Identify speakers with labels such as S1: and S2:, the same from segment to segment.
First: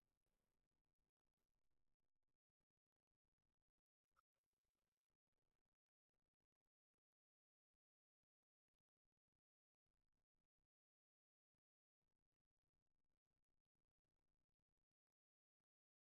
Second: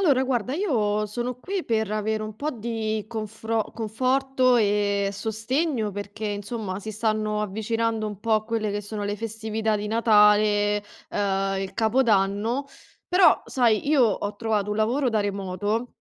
S1: Allora, guarda, io sono qui per avere un po' di conforto e sostegno perché, insomma, si stanno avvicinando un po' a quelle che sono le festività di Natale, il Capodanno. Però, sai, io ho trovato un lavoro da remoto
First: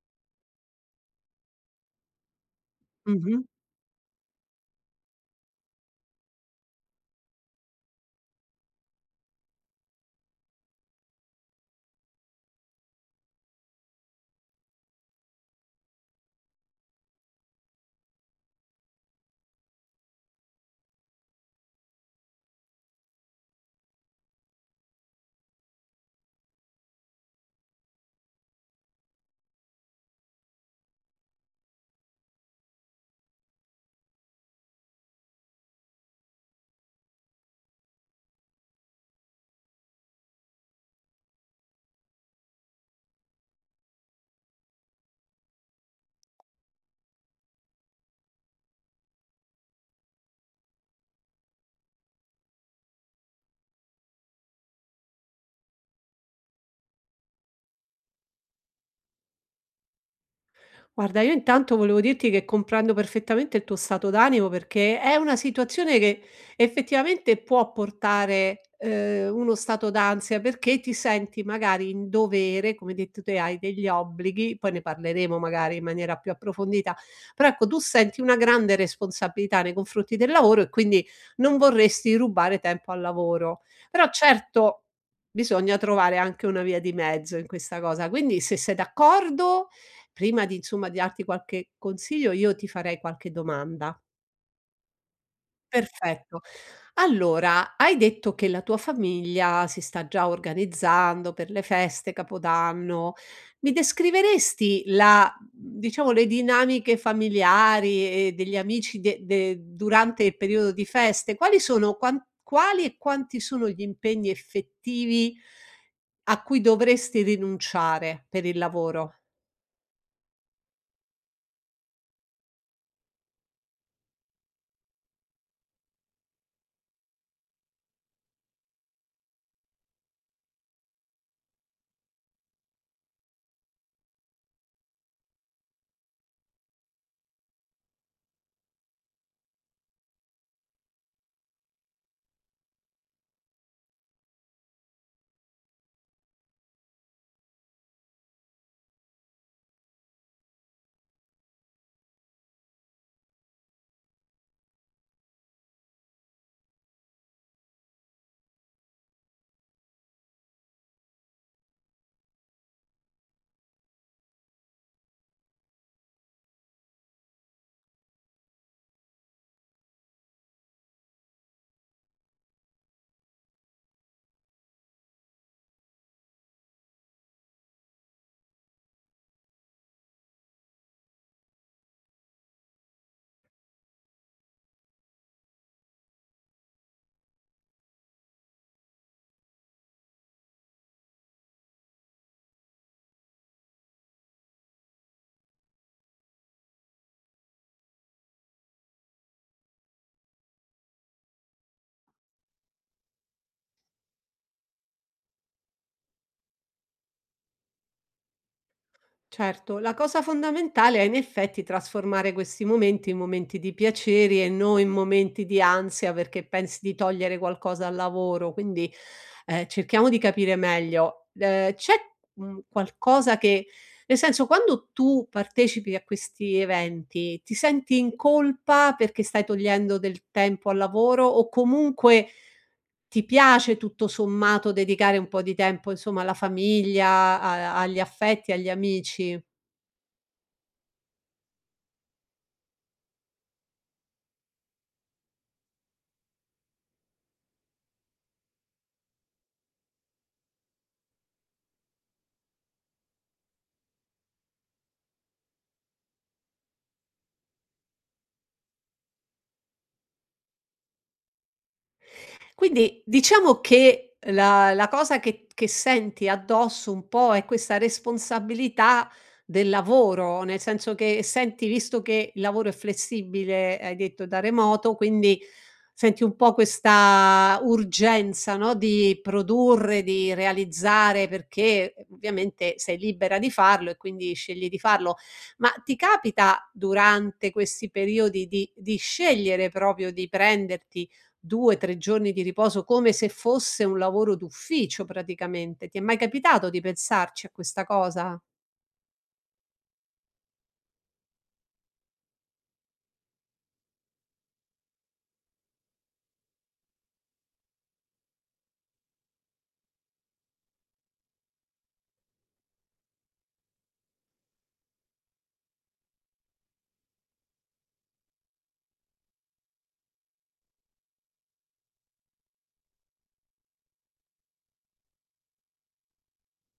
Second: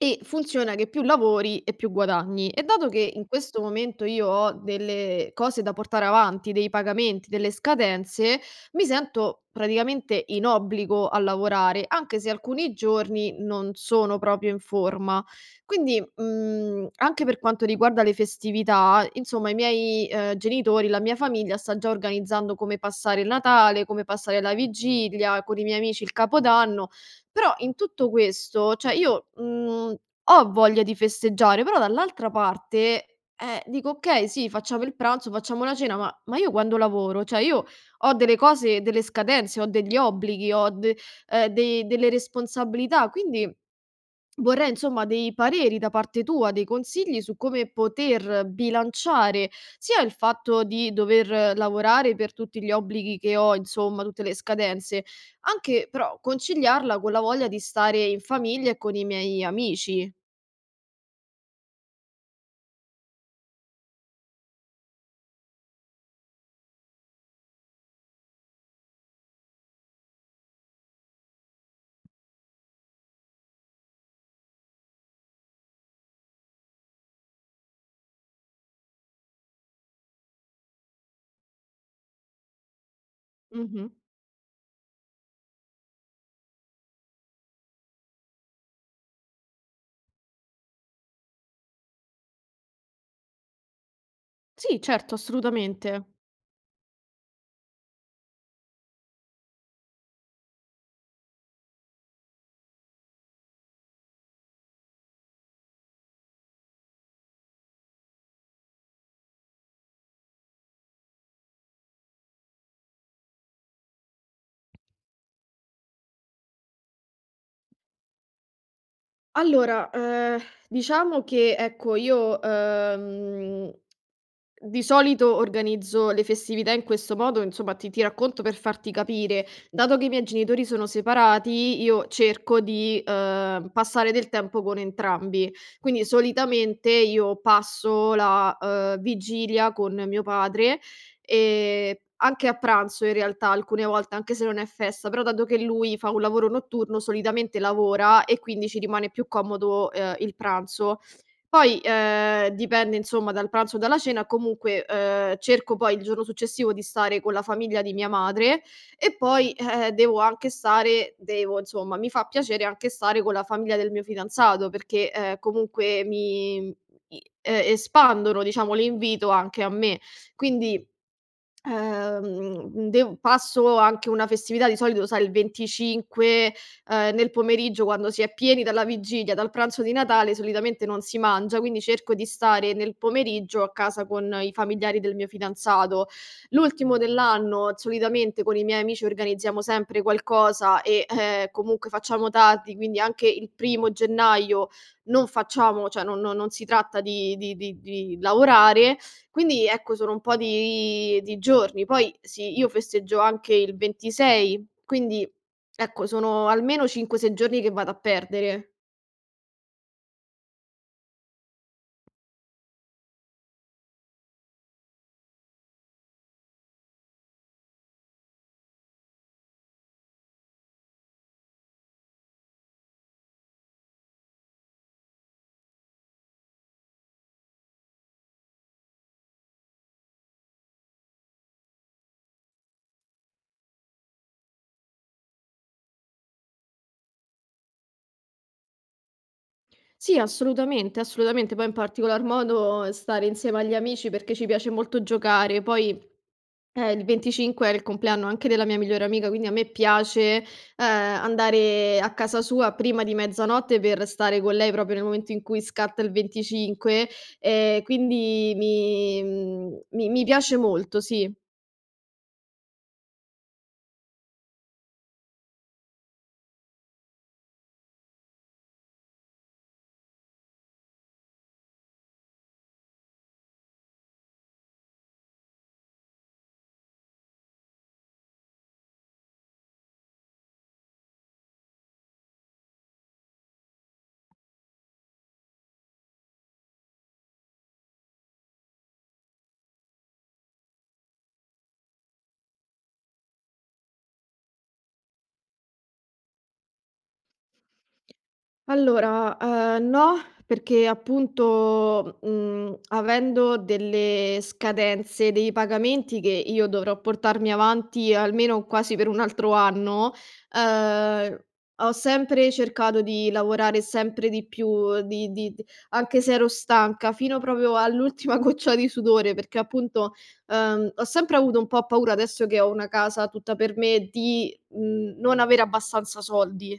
S1: e funziona che più lavori e più guadagni. E dato che in
S2: Mh-mh.
S1: questo momento io ho delle cose da portare avanti, dei pagamenti, delle scadenze, mi sento praticamente in obbligo a lavorare, anche se alcuni giorni non sono proprio in forma. Quindi, anche per quanto riguarda le festività, insomma i miei, genitori, la mia famiglia sta già organizzando come passare il Natale, come passare la vigilia, con i miei amici il Capodanno. Però in tutto questo, cioè io, ho voglia di festeggiare, però dall'altra parte, dico: "Okay, sì, facciamo il pranzo, facciamo la cena, ma io quando lavoro? Cioè io ho delle cose, delle scadenze, ho degli obblighi, ho de dei delle responsabilità. Quindi vorrei insomma dei pareri da parte tua, dei consigli su come poter bilanciare sia il fatto di dover lavorare per tutti gli obblighi che ho, insomma, tutte le scadenze, anche però conciliarla con la voglia di stare in famiglia e con i miei amici.
S2: Guarda, io intanto volevo dirti che comprendo perfettamente il tuo stato d'animo, perché è una situazione che effettivamente può portare, uno stato d'ansia, perché ti senti magari in dovere, come hai detto te, hai degli obblighi, poi ne parleremo magari in maniera più approfondita, però ecco, tu senti una grande responsabilità nei confronti del lavoro e quindi non vorresti rubare tempo al lavoro.
S1: Mh-mh.
S2: Però certo, bisogna trovare anche una via di mezzo in questa cosa. Quindi se sei d'accordo, prima di darti qualche consiglio, io ti farei qualche domanda.
S1: Sì, certo, assolutamente.
S2: Perfetto. Allora, hai detto che la tua famiglia si sta già organizzando per le feste, Capodanno. Mi descriveresti la, diciamo, le dinamiche familiari e degli amici de de durante il periodo di feste? Quali sono quan quali e quanti sono gli impegni effettivi a cui dovresti rinunciare per il lavoro?
S1: Allora, diciamo che ecco io, di solito organizzo le festività in questo modo, insomma ti racconto per farti capire. Dato che i miei genitori sono separati, io cerco di, passare del tempo con entrambi. Quindi solitamente io passo la, vigilia con mio padre, ehm, anche a pranzo in realtà alcune volte, anche se non è festa, però dato che lui fa un lavoro notturno solitamente lavora e quindi ci rimane più comodo, il pranzo. Poi, dipende insomma dal pranzo o dalla cena, comunque, cerco poi il giorno successivo di stare con la famiglia di mia madre e poi, devo anche stare devo insomma, mi fa piacere anche stare con la famiglia del mio fidanzato perché, comunque mi i espandono diciamo l'invito anche a me. Quindi dev passo anche una festività, di solito sai il 25, nel pomeriggio quando si è pieni dalla vigilia, dal pranzo di Natale solitamente non si mangia, quindi cerco di stare nel pomeriggio a casa con i familiari del mio fidanzato. L'ultimo dell'anno solitamente con i miei amici organizziamo sempre qualcosa e, comunque facciamo tardi, quindi anche il primo gennaio non facciamo cioè non si tratta di lavorare, quindi ecco, sono un po' di giorni. Poi sì, io festeggio anche il 26, quindi ecco, sono almeno 5, 6 giorni che vado a perdere.
S2: Certo, la cosa fondamentale è in effetti trasformare questi momenti in momenti di piaceri e non in momenti di ansia perché pensi di togliere qualcosa al lavoro, quindi, cerchiamo di capire meglio. C'è qualcosa che, nel senso, quando tu partecipi a questi eventi, ti senti in colpa perché stai togliendo del tempo al lavoro, o comunque ti piace tutto sommato dedicare un po' di tempo, insomma, alla famiglia, agli affetti, agli amici?
S1: Sì, assolutamente, assolutamente. Poi in particolar modo stare insieme agli amici perché ci piace molto giocare. Poi eh, il 25 è il compleanno anche della mia migliore amica, quindi a me piace, andare a casa sua prima di mezzanotte per stare con lei proprio nel momento in cui scatta il 25, quindi mi mhmm, mi mi piace molto, sì.
S2: Quindi diciamo che la cosa che senti addosso un po' è questa responsabilità del lavoro, nel senso che senti, visto che il lavoro è flessibile, hai detto da remoto, quindi senti un po' questa urgenza, no, di produrre, di realizzare, perché ovviamente sei libera di farlo e quindi scegli di farlo. Ma ti capita durante questi periodi di scegliere proprio di prenderti 2, 3 giorni di riposo, come se fosse un lavoro d'ufficio praticamente. Ti è mai capitato di pensarci a questa cosa?
S1: Allora, no, perché appunto, avendo delle scadenze dei pagamenti che io dovrò portarmi avanti almeno quasi per un altro anno, ehm, ho sempre cercato di lavorare sempre di più, di d anche se ero stanca, fino proprio all'ultima goccia di sudore, perché appunto, ho sempre avuto un po' paura, adesso che ho una casa tutta per me, di, non avere abbastanza soldi.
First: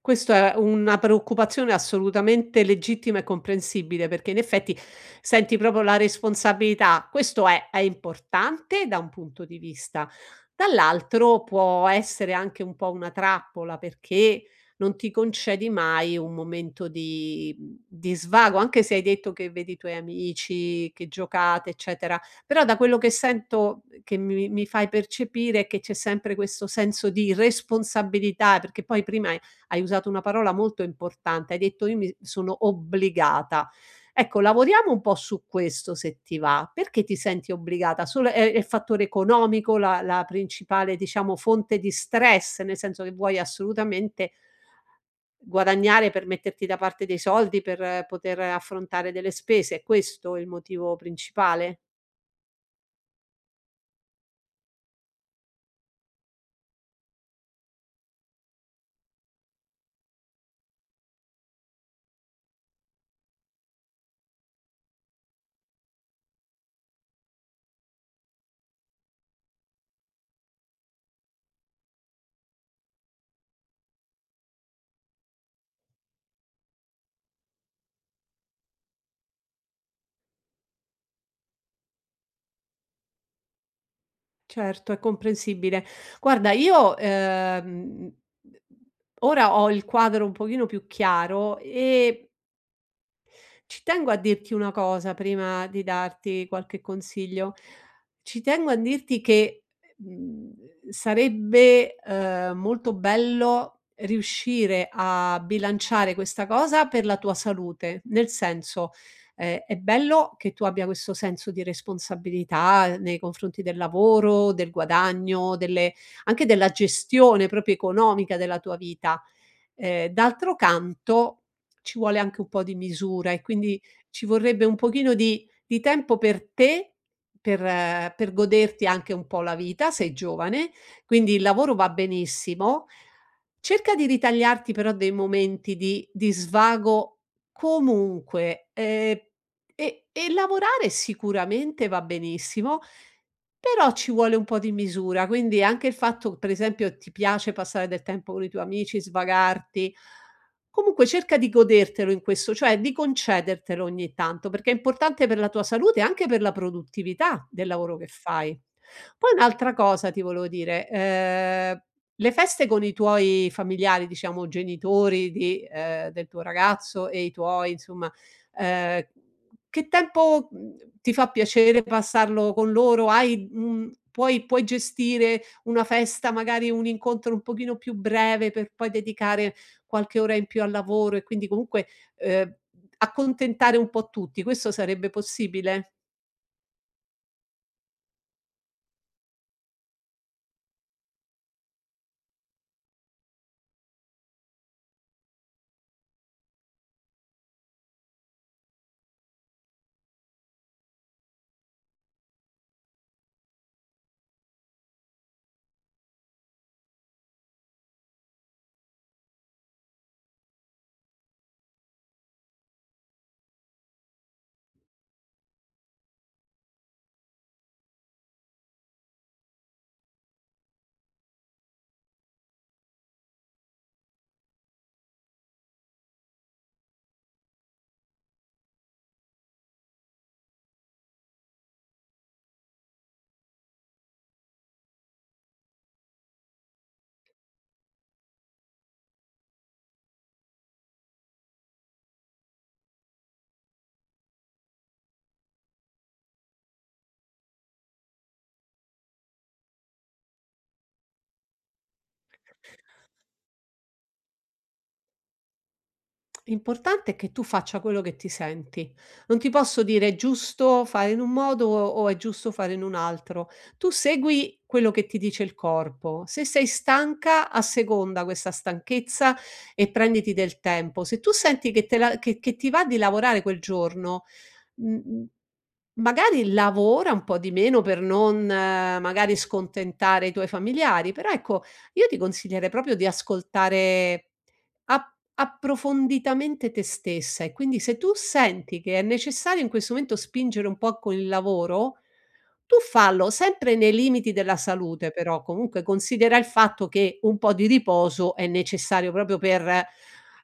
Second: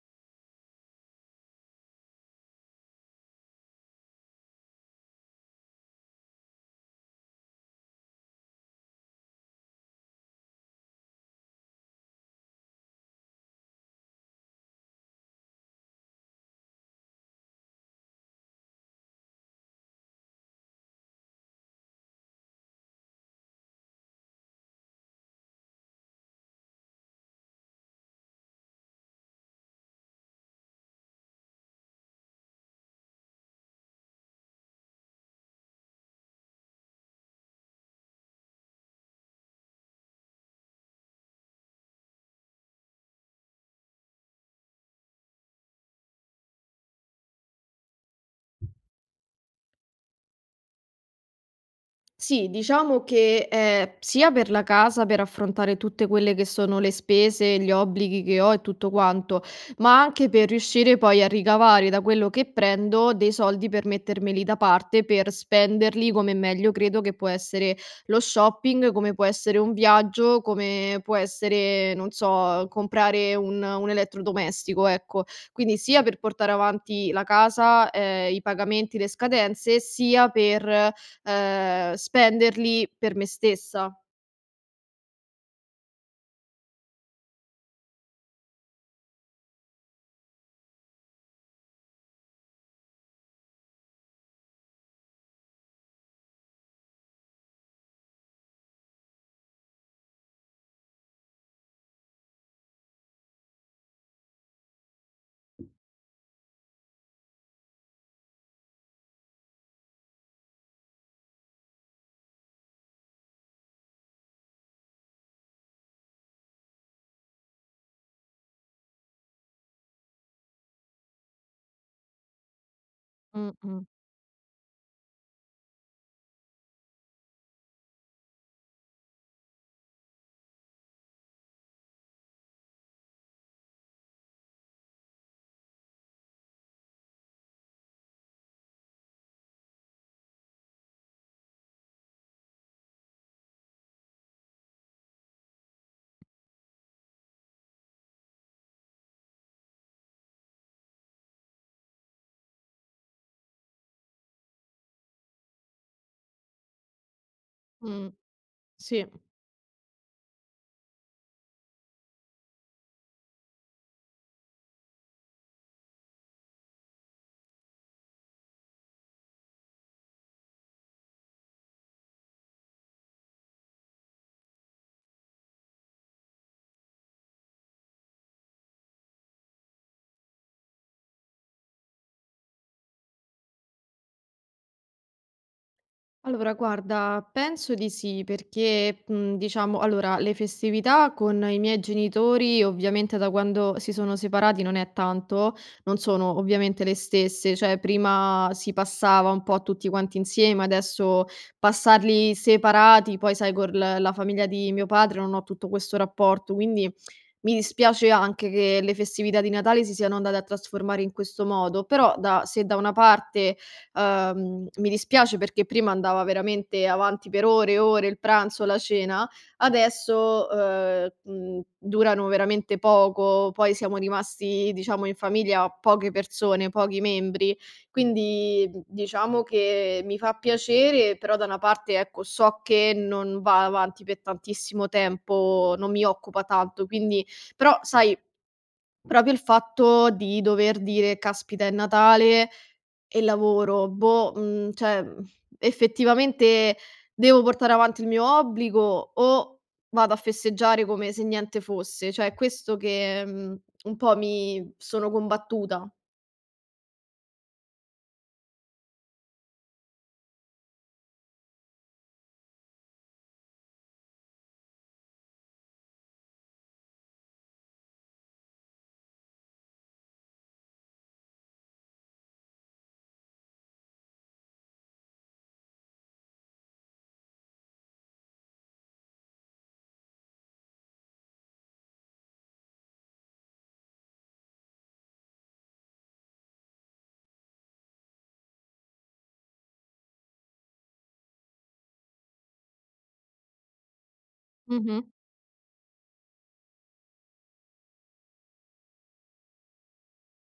S2: Questo è una preoccupazione assolutamente legittima e comprensibile, perché in effetti senti proprio la responsabilità. Questo è importante da un punto di vista, dall'altro può essere anche un po' una trappola, perché non ti concedi mai un momento di di svago, anche se hai detto che vedi i tuoi amici, che giocate, eccetera. Però da quello che sento, che mi fai percepire, è che c'è sempre questo senso di responsabilità, perché poi prima hai usato una parola molto importante, hai detto: "Io mi sono obbligata". Ecco, lavoriamo un po' su questo se ti va. Perché ti senti obbligata? Solo è il fattore economico la principale, diciamo, fonte di stress? Nel senso che vuoi assolutamente guadagnare per metterti da parte dei soldi, per, poter affrontare delle spese. È questo il motivo principale?
S1: Sì, diciamo che, sia per la casa, per affrontare tutte quelle che sono le spese, gli obblighi che ho e tutto quanto, ma anche per riuscire poi a ricavare da quello che prendo dei soldi per mettermeli da parte, per spenderli come meglio credo, che può essere lo shopping, come può essere un viaggio, come può essere, non so, comprare un elettrodomestico, ecco. Quindi sia per portare avanti la casa, i pagamenti, le scadenze, sia per spenderli per me stessa.
S2: Certo, è comprensibile. Guarda, io, ora ho il quadro un pochino più chiaro, e ci tengo a dirti una cosa prima di darti qualche consiglio. Ci tengo a dirti che, mhmm, sarebbe, molto bello riuscire a bilanciare questa cosa per la tua salute. Nel senso, è bello che tu abbia questo senso di responsabilità nei confronti del lavoro, del guadagno, delle, anche della gestione proprio economica della tua vita. D'altro canto, ci vuole anche un po' di misura, e quindi
S1: Mh-mh.
S2: ci vorrebbe un pochino di tempo per te, per, per goderti anche un po' la vita, sei giovane, quindi il lavoro va benissimo. Cerca di ritagliarti però dei momenti di svago comunque, e lavorare sicuramente va benissimo, però ci vuole un po' di misura, quindi anche il fatto che, per esempio, ti piace passare del tempo con i tuoi amici, svagarti, comunque cerca di godertelo, in questo cioè di concedertelo ogni tanto, perché è importante per la tua salute e anche per la produttività del lavoro che
S1: Mh,
S2: fai.
S1: sì.
S2: Poi un'altra cosa ti volevo dire, le feste con i tuoi familiari, diciamo genitori di, del tuo ragazzo e i tuoi insomma, ehm che tempo, ti fa piacere passarlo con loro? Hai, puoi gestire una festa, magari un incontro un pochino più breve, per poi dedicare qualche ora in più al lavoro e quindi comunque, ehm, accontentare un po' tutti. Questo sarebbe possibile?
S1: Allora guarda, penso di sì, perché, diciamo allora le festività con i miei genitori, ovviamente da quando si sono separati non è tanto, non sono ovviamente le stesse, cioè prima si passava un po' tutti quanti insieme, adesso passarli separati, poi sai con l la famiglia di mio padre non ho tutto questo rapporto, quindi mi dispiace anche che le festività di Natale si siano andate a trasformare in questo modo, però da se da una parte, mi dispiace perché prima andava veramente avanti per ore e ore il pranzo, la cena, adesso, durano veramente poco, poi siamo rimasti diciamo in famiglia poche persone, pochi membri, quindi, diciamo che mi fa piacere, però da una parte ecco so che non va avanti per tantissimo tempo, non mi occupa tanto, quindi però sai, proprio il fatto di dover dire: "Caspita, è Natale e lavoro, boh, effettivamente devo portare avanti il mio obbligo o vado a festeggiare come se niente fosse?" Cioè è questo che, un po' mi sono combattuta.
S2: L'importante è che tu faccia quello che ti senti. Non ti posso dire è giusto fare in un modo o è giusto fare in un altro. Tu segui quello che ti dice il corpo. Se sei stanca, asseconda questa stanchezza e prenditi del tempo. Se tu senti che, che ti va di lavorare quel giorno, mh-mh, magari lavora un po' di meno per non magari scontentare i tuoi familiari, però ecco, io ti consiglierei proprio di ascoltare ap approfonditamente te stessa, e quindi se tu senti che è necessario in questo momento spingere un po' con il lavoro, tu fallo, sempre nei limiti della
S1: Mh-mh.
S2: salute però, comunque considera il fatto che un po' di riposo è necessario proprio per,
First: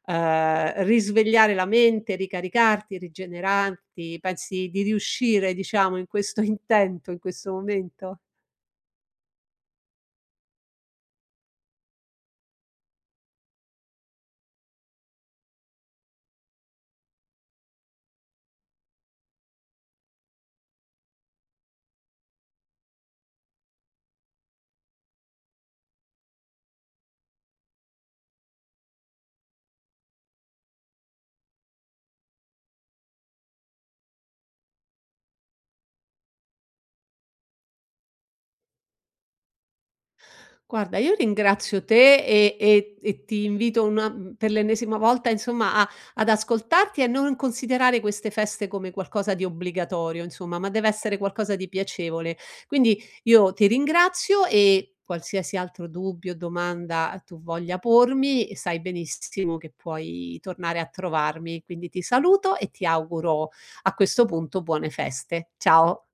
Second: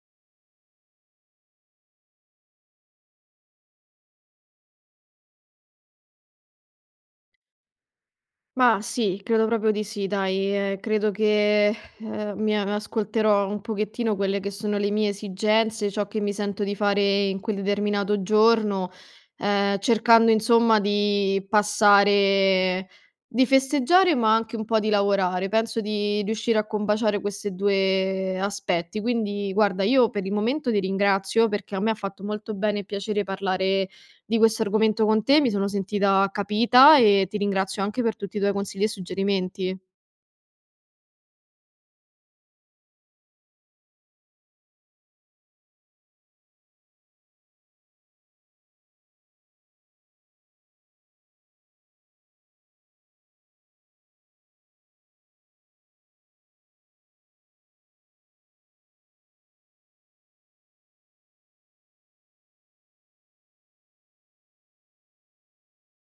S2: risvegliare la mente, ricaricarti, rigenerarti. Pensi di riuscire, diciamo, in questo intento, in questo momento?
S1: Ma sì, credo proprio di sì, dai. Credo che, mi a ascolterò un pochettino quelle che sono le mie esigenze, ciò che mi sento di fare in quel determinato giorno, cercando insomma di festeggiare, ma anche un po' di lavorare. Penso di riuscire a combaciare queste 2 aspetti. Quindi guarda, io per il momento ti ringrazio, perché a me ha fatto molto bene e piacere parlare di questo argomento con te, mi sono sentita capita e ti ringrazio anche per tutti i tuoi consigli e suggerimenti.
S2: Guarda, io ringrazio te, e ti invito una, per l'ennesima volta insomma, a ad ascoltarti e a non considerare queste feste come qualcosa di obbligatorio insomma, ma deve essere qualcosa di piacevole. Quindi io ti ringrazio, e qualsiasi altro dubbio, domanda tu voglia pormi, sai benissimo che puoi tornare a trovarmi. Quindi ti saluto e ti auguro a questo punto buone feste. Ciao.